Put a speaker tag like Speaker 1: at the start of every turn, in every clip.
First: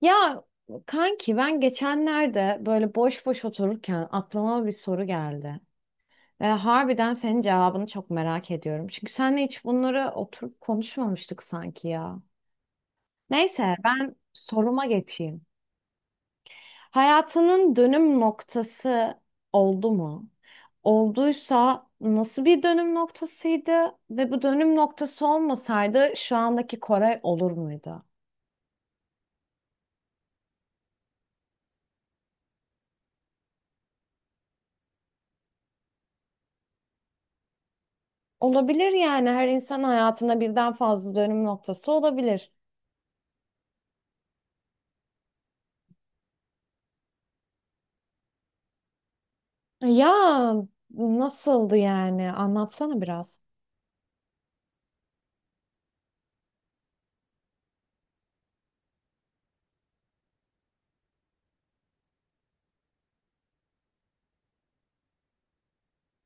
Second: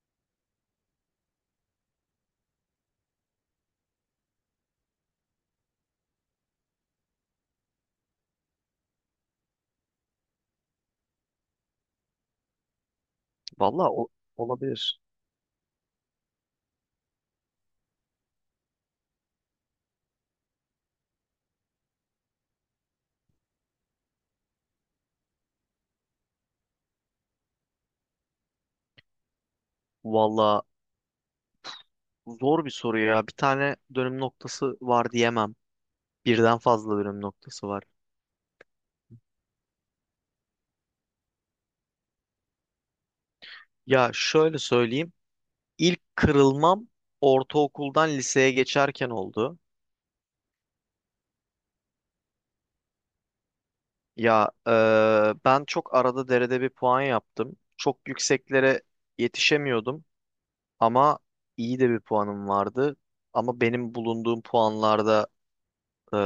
Speaker 1: Ya kanki ben geçenlerde böyle boş boş otururken aklıma bir soru geldi. Ve harbiden senin cevabını çok merak ediyorum. Çünkü seninle hiç bunları oturup konuşmamıştık sanki ya. Neyse
Speaker 2: Valla
Speaker 1: ben soruma
Speaker 2: olabilir.
Speaker 1: geçeyim. Hayatının dönüm noktası oldu mu? Olduysa nasıl bir dönüm noktasıydı? Ve bu dönüm noktası olmasaydı şu andaki Koray olur muydu?
Speaker 2: Valla zor bir soru ya. Bir tane dönüm noktası var diyemem. Birden fazla dönüm noktası var.
Speaker 1: Olabilir yani her insan hayatında birden fazla dönüm noktası olabilir.
Speaker 2: Ya şöyle söyleyeyim. İlk kırılmam ortaokuldan liseye geçerken oldu.
Speaker 1: Ya nasıldı yani? Anlatsana biraz.
Speaker 2: Ya ben çok arada derede bir puan yaptım. Çok yükseklere yetişemiyordum ama iyi de bir puanım vardı. Ama benim bulunduğum puanlarda e,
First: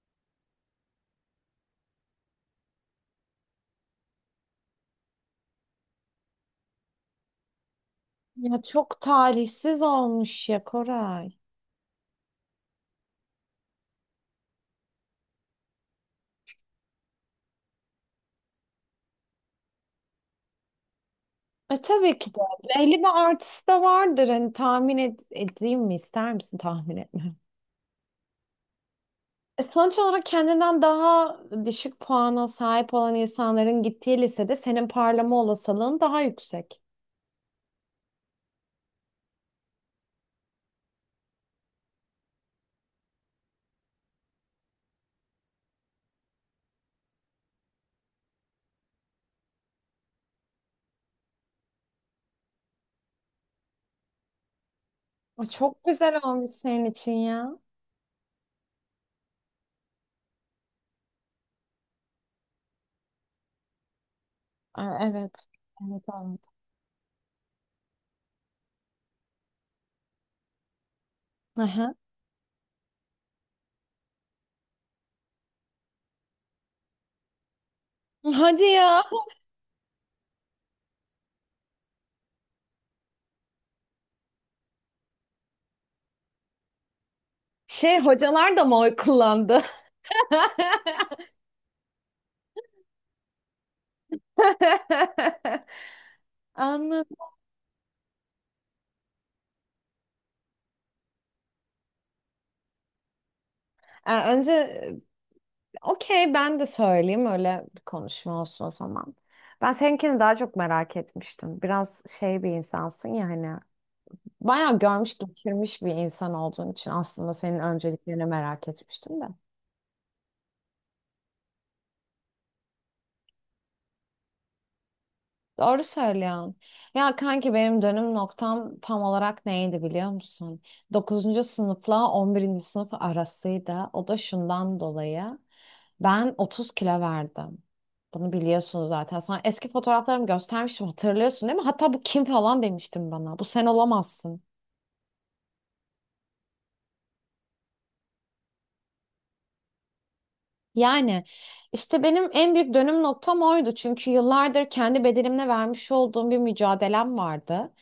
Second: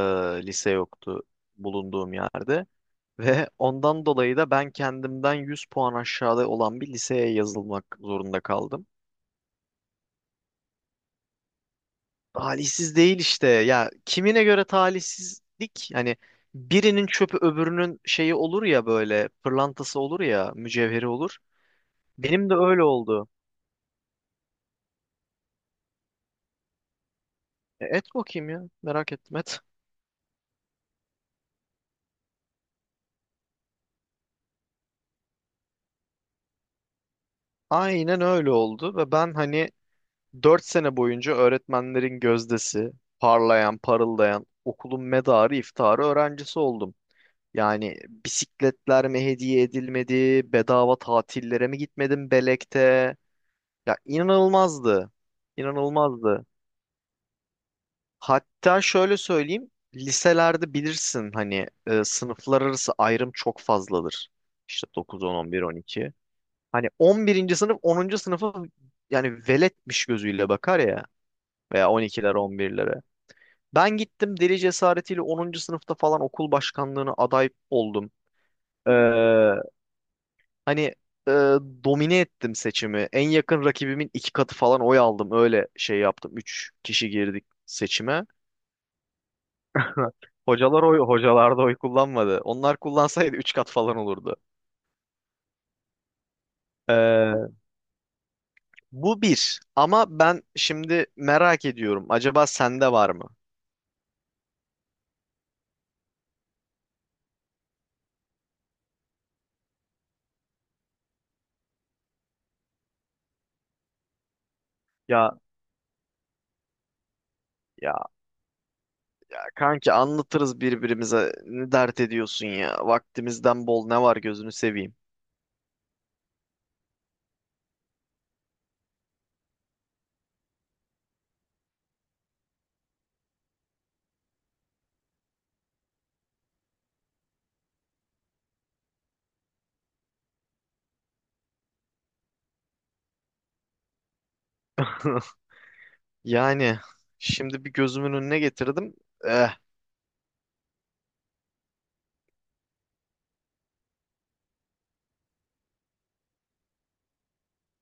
Speaker 2: lise yoktu bulunduğum yerde. Ve ondan dolayı da ben kendimden 100 puan aşağıda olan bir liseye yazılmak zorunda
Speaker 1: Ya
Speaker 2: kaldım.
Speaker 1: çok talihsiz olmuş ya Koray.
Speaker 2: Talihsiz değil işte. Ya kimine göre talihsizlik? Hani birinin çöpü öbürünün şeyi olur ya, böyle pırlantası olur ya mücevheri olur.
Speaker 1: Tabii ki de.
Speaker 2: Benim de öyle
Speaker 1: Belli bir
Speaker 2: oldu.
Speaker 1: artısı da vardır. Hani tahmin edeyim mi? İster misin tahmin etme?
Speaker 2: Et bakayım ya, merak ettim, et.
Speaker 1: Sonuç olarak kendinden daha düşük puana sahip olan insanların gittiği lisede senin parlama olasılığın daha yüksek.
Speaker 2: Aynen öyle oldu ve ben hani 4 sene boyunca öğretmenlerin gözdesi, parlayan, parıldayan, okulun medarı iftiharı öğrencisi oldum. Yani bisikletler mi hediye edilmedi? Bedava tatillere mi gitmedim Belek'te? Ya inanılmazdı.
Speaker 1: Çok güzel
Speaker 2: İnanılmazdı.
Speaker 1: olmuş senin için ya.
Speaker 2: Hatta şöyle söyleyeyim. Liselerde bilirsin hani sınıflar arası ayrım çok fazladır. İşte dokuz, on,
Speaker 1: Evet.
Speaker 2: on bir, on
Speaker 1: Evet,
Speaker 2: iki. Hani on birinci sınıf onuncu sınıfa yani veletmiş gözüyle bakar ya. Veya
Speaker 1: evet.
Speaker 2: on ikiler 10 11'lere. Ben gittim deli cesaretiyle onuncu sınıfta falan okul başkanlığına aday oldum.
Speaker 1: Hadi
Speaker 2: Ee,
Speaker 1: ya.
Speaker 2: Hani e, domine ettim seçimi. En yakın rakibimin iki katı falan oy aldım. Öyle şey yaptım. Üç kişi girdik
Speaker 1: Şey
Speaker 2: seçime.
Speaker 1: hocalar da mı oy kullandı?
Speaker 2: Hocalar oy, hocalar da oy kullanmadı. Onlar kullansaydı üç kat falan olurdu.
Speaker 1: Anladım.
Speaker 2: Ee, bu bir. Ama ben şimdi merak ediyorum. Acaba sende var mı?
Speaker 1: Önce okey ben de söyleyeyim öyle bir konuşma olsun o zaman. Ben seninkini daha çok merak etmiştim. Biraz şey bir insansın ya hani. Bayağı görmüş
Speaker 2: Ya
Speaker 1: geçirmiş bir insan olduğun için aslında senin
Speaker 2: ya
Speaker 1: önceliklerini merak etmiştim de.
Speaker 2: kanki anlatırız birbirimize. Ne dert ediyorsun ya? Vaktimizden bol ne var, gözünü seveyim.
Speaker 1: Doğru söylüyorsun. Ya kanki benim dönüm noktam tam olarak neydi biliyor musun? Dokuzuncu sınıfla 11. sınıf arasıydı. O da şundan dolayı. Ben 30 kilo verdim. Bunu biliyorsunuz zaten. Sana eski fotoğraflarımı göstermiştim, hatırlıyorsun değil mi? Hatta bu kim falan demiştim bana. Bu sen olamazsın.
Speaker 2: Yani şimdi bir gözümün önüne getirdim. Eh.
Speaker 1: Yani işte benim en büyük dönüm noktam oydu. Çünkü yıllardır kendi bedenimle vermiş olduğum bir mücadelem vardı.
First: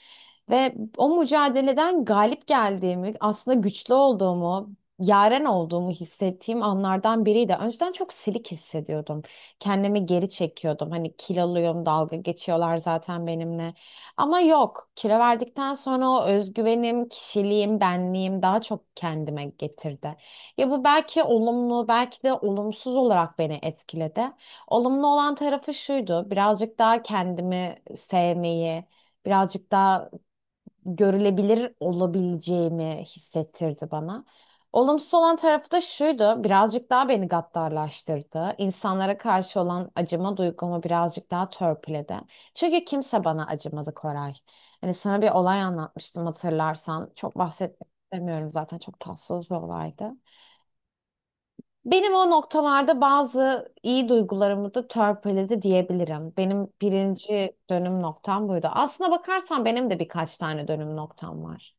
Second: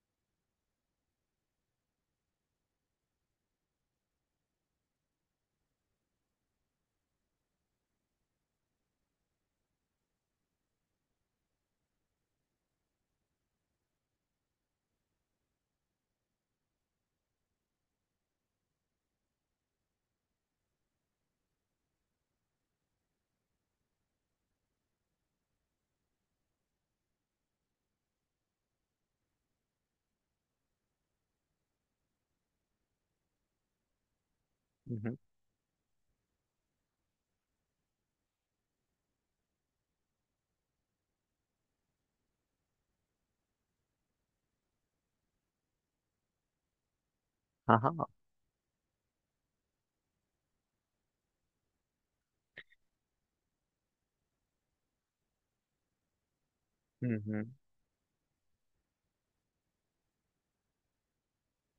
Speaker 1: Ve o mücadeleden galip geldiğimi, aslında güçlü olduğumu, yaren olduğumu hissettiğim anlardan biriydi. Önceden çok silik hissediyordum. Kendimi geri çekiyordum. Hani kiloluyum, dalga geçiyorlar zaten benimle. Ama yok, kilo verdikten sonra o özgüvenim, kişiliğim, benliğim daha çok kendime getirdi. Ya bu belki olumlu, belki de olumsuz olarak beni etkiledi. Olumlu olan tarafı şuydu, birazcık daha kendimi sevmeyi, birazcık daha görülebilir olabileceğimi hissettirdi bana.
Speaker 2: Hı
Speaker 1: Olumsuz
Speaker 2: hı.
Speaker 1: olan tarafı da şuydu, birazcık daha beni gaddarlaştırdı. İnsanlara karşı olan acıma duygumu birazcık daha törpüledi. Çünkü kimse bana acımadı Koray. Hani sana bir olay anlatmıştım hatırlarsan. Çok bahsetmek
Speaker 2: Aha.
Speaker 1: istemiyorum zaten, çok tatsız bir olaydı. Benim o noktalarda bazı iyi duygularımı da törpüledi diyebilirim. Benim
Speaker 2: Hı hı.
Speaker 1: birinci dönüm noktam buydu. Aslına bakarsan benim de birkaç tane dönüm noktam var.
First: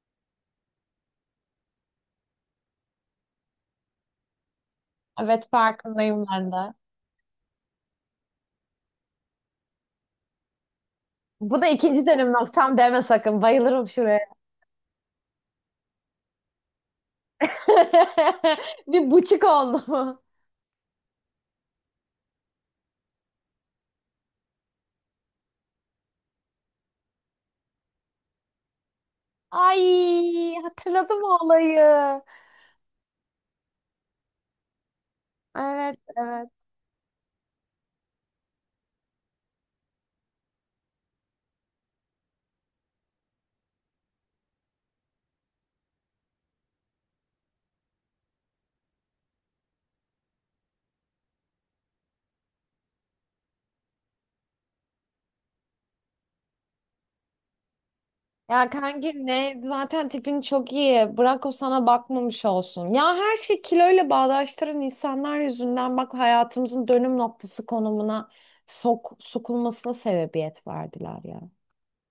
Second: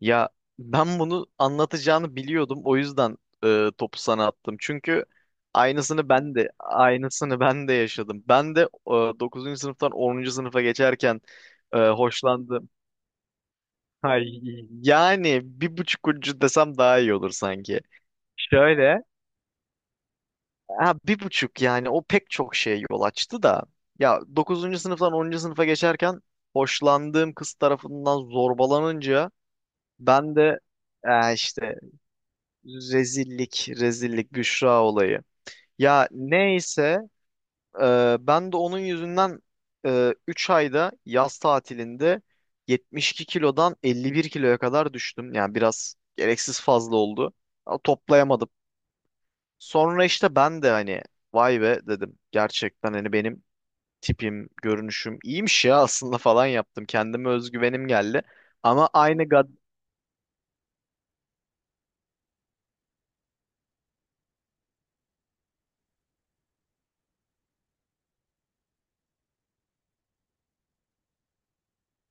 Speaker 2: Ya ben bunu anlatacağını biliyordum. O yüzden topu sana attım. Çünkü
Speaker 1: Evet,
Speaker 2: aynısını
Speaker 1: farkındayım
Speaker 2: ben de
Speaker 1: ben de.
Speaker 2: aynısını ben de yaşadım. Ben de 9. sınıftan onuncu sınıfa geçerken
Speaker 1: Bu da ikinci dönüm
Speaker 2: hoşlandım.
Speaker 1: noktam deme sakın. Bayılırım şuraya.
Speaker 2: Ay, yani bir buçuk ucu desem daha iyi olur sanki. Şöyle.
Speaker 1: Bir buçuk oldu mu?
Speaker 2: Ha, bir buçuk yani o pek çok şeye yol açtı da. Ya dokuzuncu sınıftan onuncu sınıfa geçerken hoşlandığım kız tarafından zorbalanınca ben
Speaker 1: Ay,
Speaker 2: de
Speaker 1: hatırladım o
Speaker 2: işte
Speaker 1: olayı.
Speaker 2: rezillik, rezillik, Büşra olayı.
Speaker 1: Evet,
Speaker 2: Ya
Speaker 1: evet.
Speaker 2: neyse ben de onun yüzünden 3 ayda yaz tatilinde 72 kilodan 51 kiloya kadar düştüm. Yani biraz gereksiz fazla oldu. Ama toplayamadım. Sonra işte ben de hani vay be dedim. Gerçekten hani benim tipim, görünüşüm iyiymiş ya aslında falan yaptım. Kendime özgüvenim geldi.
Speaker 1: Ya
Speaker 2: Ama aynı
Speaker 1: kanki
Speaker 2: gad...
Speaker 1: ne zaten tipin çok iyi. Bırak o sana bakmamış olsun. Ya her şey kiloyla bağdaştıran insanlar yüzünden bak hayatımızın dönüm noktası konumuna sokulmasına sebebiyet verdiler ya.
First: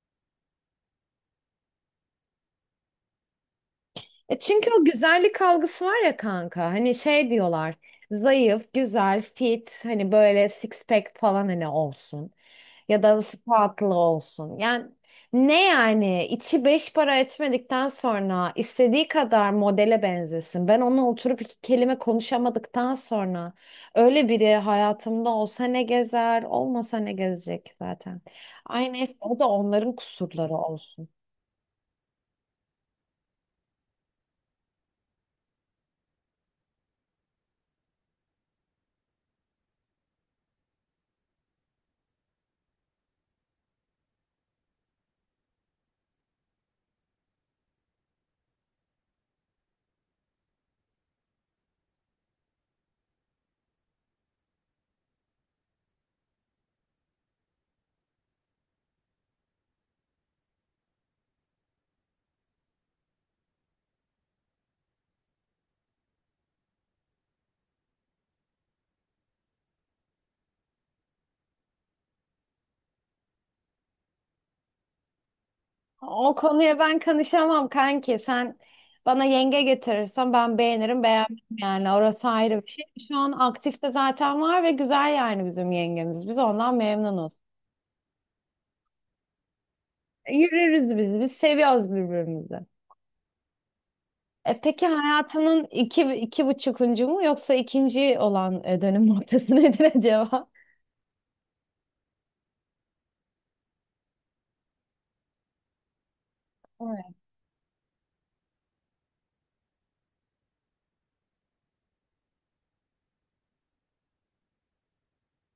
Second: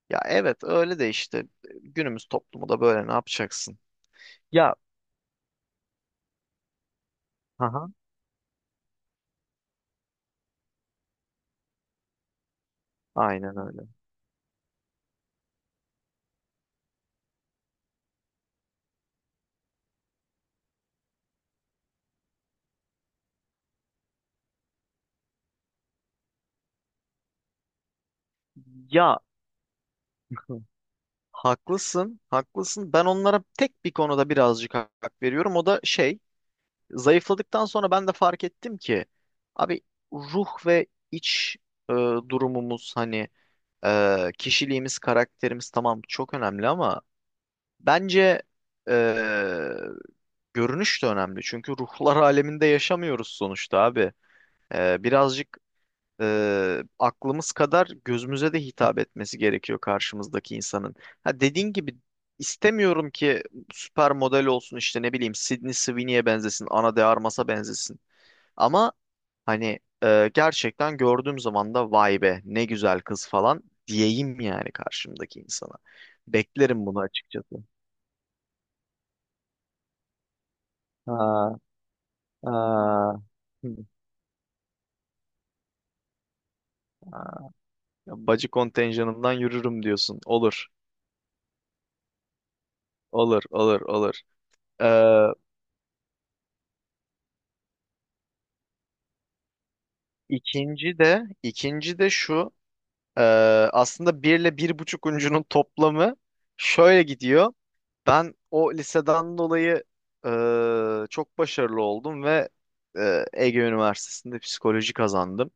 Speaker 2: Ya evet, öyle de işte günümüz toplumu da böyle, ne yapacaksın?
Speaker 1: Çünkü
Speaker 2: Ya
Speaker 1: o güzellik algısı var ya kanka. Hani şey diyorlar. Zayıf, güzel, fit, hani böyle six pack falan hani olsun. Ya da
Speaker 2: aynen öyle.
Speaker 1: spatula olsun. Yani ne yani içi beş para etmedikten sonra istediği kadar modele benzesin. Ben onunla oturup iki kelime konuşamadıktan sonra öyle biri hayatımda olsa ne gezer, olmasa ne gezecek zaten. Ay neyse
Speaker 2: Ya
Speaker 1: o da onların kusurları olsun.
Speaker 2: haklısın, haklısın. Ben onlara tek bir konuda birazcık hak veriyorum. O da şey, zayıfladıktan sonra ben de fark ettim ki abi ruh ve iç e, durumumuz hani kişiliğimiz, karakterimiz tamam çok önemli ama bence e, görünüş de önemli. Çünkü ruhlar aleminde yaşamıyoruz sonuçta abi. Birazcık aklımız kadar gözümüze de hitap etmesi gerekiyor karşımızdaki insanın. Ha, dediğin gibi istemiyorum ki süper model olsun, işte ne bileyim, Sydney Sweeney'e benzesin, Ana de Armas'a benzesin. Ama hani gerçekten gördüğüm zaman da vay be ne güzel kız falan diyeyim yani karşımdaki insana.
Speaker 1: O konuya
Speaker 2: Beklerim
Speaker 1: ben
Speaker 2: bunu açıkçası.
Speaker 1: kanışamam kanki. Sen bana yenge getirirsen ben beğenirim beğenmem,
Speaker 2: Ha,
Speaker 1: yani orası ayrı bir şey. Şu
Speaker 2: ha.
Speaker 1: an
Speaker 2: Hı.
Speaker 1: aktifte zaten var ve güzel yani bizim yengemiz. Biz ondan
Speaker 2: Ha.
Speaker 1: memnunuz.
Speaker 2: Bacı kontenjanından yürürüm diyorsun. Olur,
Speaker 1: Yürürüz biz. Biz seviyoruz birbirimizi.
Speaker 2: olur, olur, olur.
Speaker 1: Peki hayatının iki, iki buçukuncu mu yoksa ikinci olan dönüm noktası nedir acaba?
Speaker 2: İkinci de şu e, aslında bir ile bir buçuk uncunun toplamı şöyle
Speaker 1: Evet.
Speaker 2: gidiyor. Ben o liseden dolayı çok başarılı oldum ve Ege Üniversitesi'nde psikoloji kazandım.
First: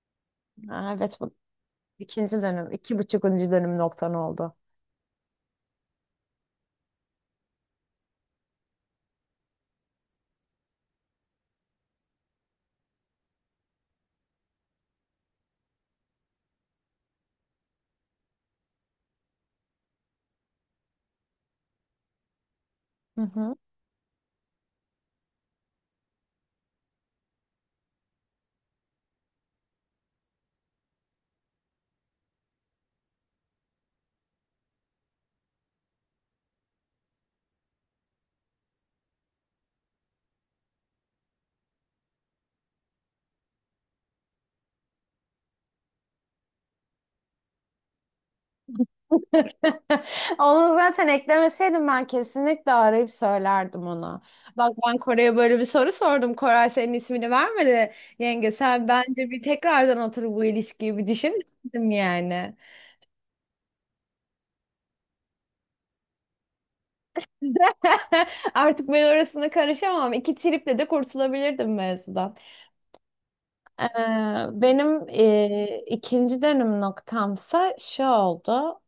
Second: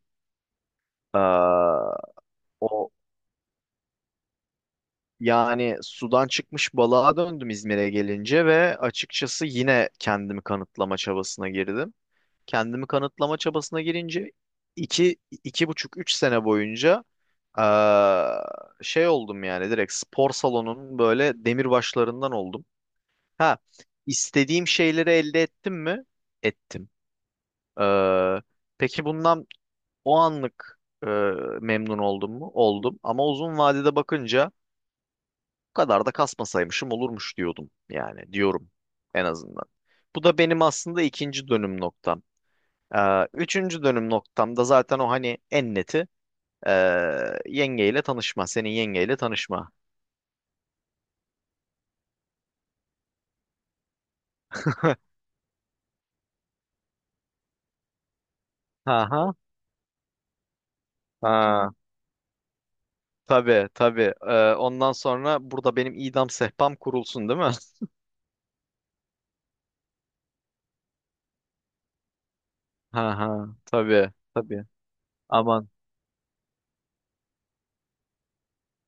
Speaker 1: Aa, evet bu
Speaker 2: E,
Speaker 1: ikinci dönüm.
Speaker 2: O
Speaker 1: İki buçukuncu dönüm noktan oldu.
Speaker 2: yani sudan çıkmış balığa döndüm İzmir'e gelince ve açıkçası yine kendimi kanıtlama çabasına girdim. Kendimi kanıtlama çabasına girince iki, iki buçuk, üç sene boyunca eee, şey oldum yani, direkt spor salonunun böyle demirbaşlarından oldum.
Speaker 1: Hı hı.
Speaker 2: Ha, istediğim şeyleri elde ettim mi? Ettim. Eee, peki bundan o anlık eee, memnun oldum mu? Oldum. Ama uzun vadede bakınca bu kadar da kasmasaymışım olurmuş diyordum, yani diyorum en azından. Bu da benim aslında ikinci dönüm noktam. Üçüncü dönüm noktamda zaten o hani en neti ee, yengeyle tanışma. Senin yengeyle tanışma.
Speaker 1: Onu zaten eklemeseydim ben kesinlikle arayıp söylerdim ona. Bak ben Koray'a böyle bir soru sordum. Koray senin ismini vermedi. Yenge sen
Speaker 2: Ha
Speaker 1: bence
Speaker 2: ha.
Speaker 1: bir tekrardan oturup bu ilişkiyi bir düşün
Speaker 2: Ha.
Speaker 1: dedim yani.
Speaker 2: Tabii tabii. Ondan sonra burada benim idam sehpam kurulsun değil mi?
Speaker 1: Artık ben orasına karışamam. İki triple de kurtulabilirdim mevzudan.
Speaker 2: Ha ha.
Speaker 1: Ee,
Speaker 2: Tabii tabii.
Speaker 1: Benim
Speaker 2: Aman.
Speaker 1: ikinci dönüm noktamsa şu oldu.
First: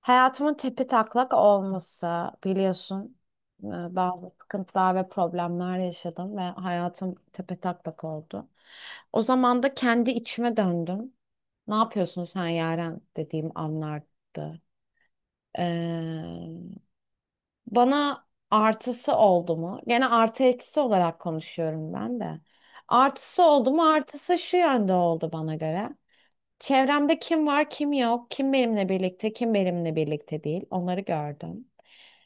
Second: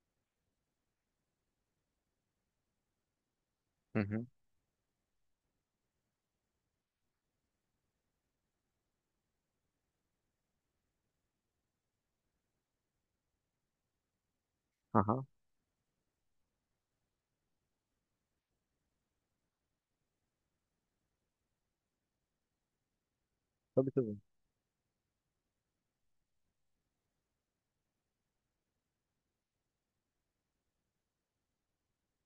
Speaker 1: Hayatımın tepetaklak olması biliyorsun. e,
Speaker 2: Hı hı.
Speaker 1: Bazı sıkıntılar ve problemler yaşadım ve hayatım tepetaklak oldu. O zaman da kendi içime döndüm. Ne yapıyorsun sen Yaren dediğim anlardı.
Speaker 2: Ha ha.
Speaker 1: Ee, Bana artısı oldu mu? Gene artı eksi olarak konuşuyorum ben de. Artısı oldu mu?
Speaker 2: Tabii tabii.
Speaker 1: Artısı şu yönde oldu bana göre. Çevremde kim var, kim yok, kim benimle birlikte, kim benimle birlikte değil. Onları gördüm.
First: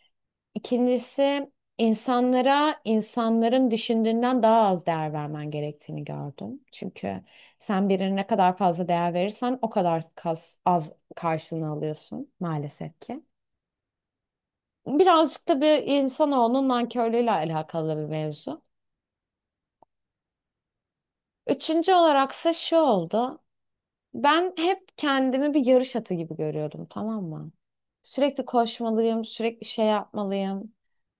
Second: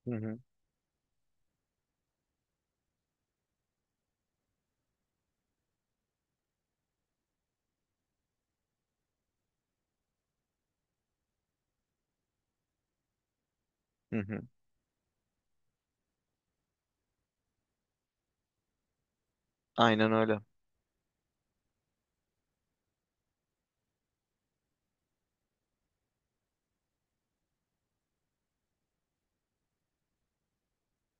Speaker 2: Hı hı.
Speaker 1: İkincisi insanlara insanların düşündüğünden daha az değer vermen gerektiğini gördüm. Çünkü sen birine ne kadar fazla değer verirsen o kadar az karşılığını alıyorsun maalesef ki.
Speaker 2: Hı hı.
Speaker 1: Birazcık da bir insanoğlunun nankörlüğüyle alakalı bir mevzu.
Speaker 2: Aynen öyle.
Speaker 1: Üçüncü olaraksa şu oldu. Ben hep kendimi bir yarış atı gibi görüyordum, tamam mı? Sürekli koşmalıyım, sürekli şey yapmalıyım.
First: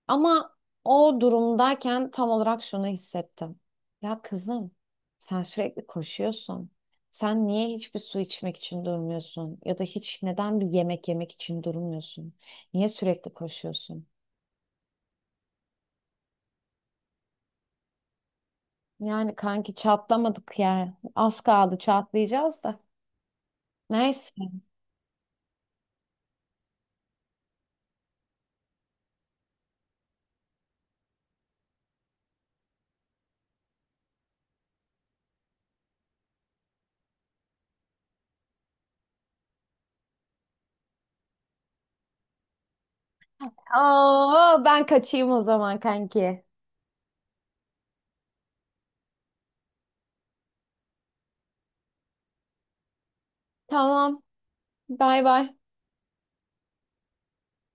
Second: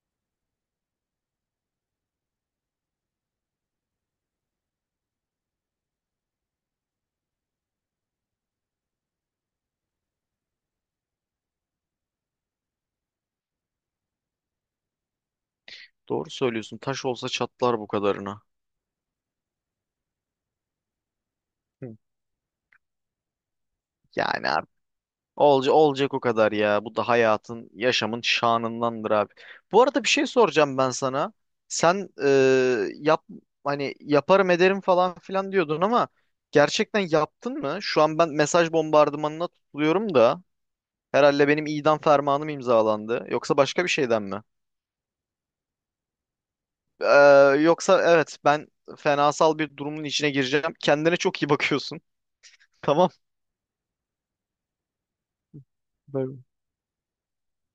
Speaker 1: Ama o durumdayken tam olarak şunu hissettim. Ya kızım, sen sürekli koşuyorsun. Sen niye hiçbir su içmek için durmuyorsun? Ya da hiç neden bir yemek yemek için durmuyorsun? Niye sürekli koşuyorsun?
Speaker 2: Doğru söylüyorsun. Taş olsa çatlar bu kadarına.
Speaker 1: Yani kanki çatlamadık yani. Az kaldı
Speaker 2: Hı.
Speaker 1: çatlayacağız da. Neyse.
Speaker 2: Yani olca, olacak o kadar ya. Bu da hayatın, yaşamın şanındandır abi. Bu arada bir şey soracağım ben sana. Sen yap hani yaparım ederim falan filan diyordun ama gerçekten yaptın mı? Şu an ben mesaj bombardımanına tutuluyorum da herhalde benim idam fermanım imzalandı. Yoksa başka bir şeyden mi?
Speaker 1: Oo, ben kaçayım o zaman kanki.
Speaker 2: Ee, Yoksa evet ben fenasal bir durumun içine gireceğim. Kendine çok iyi bakıyorsun. Tamam.
Speaker 1: Tamam. Bay bay.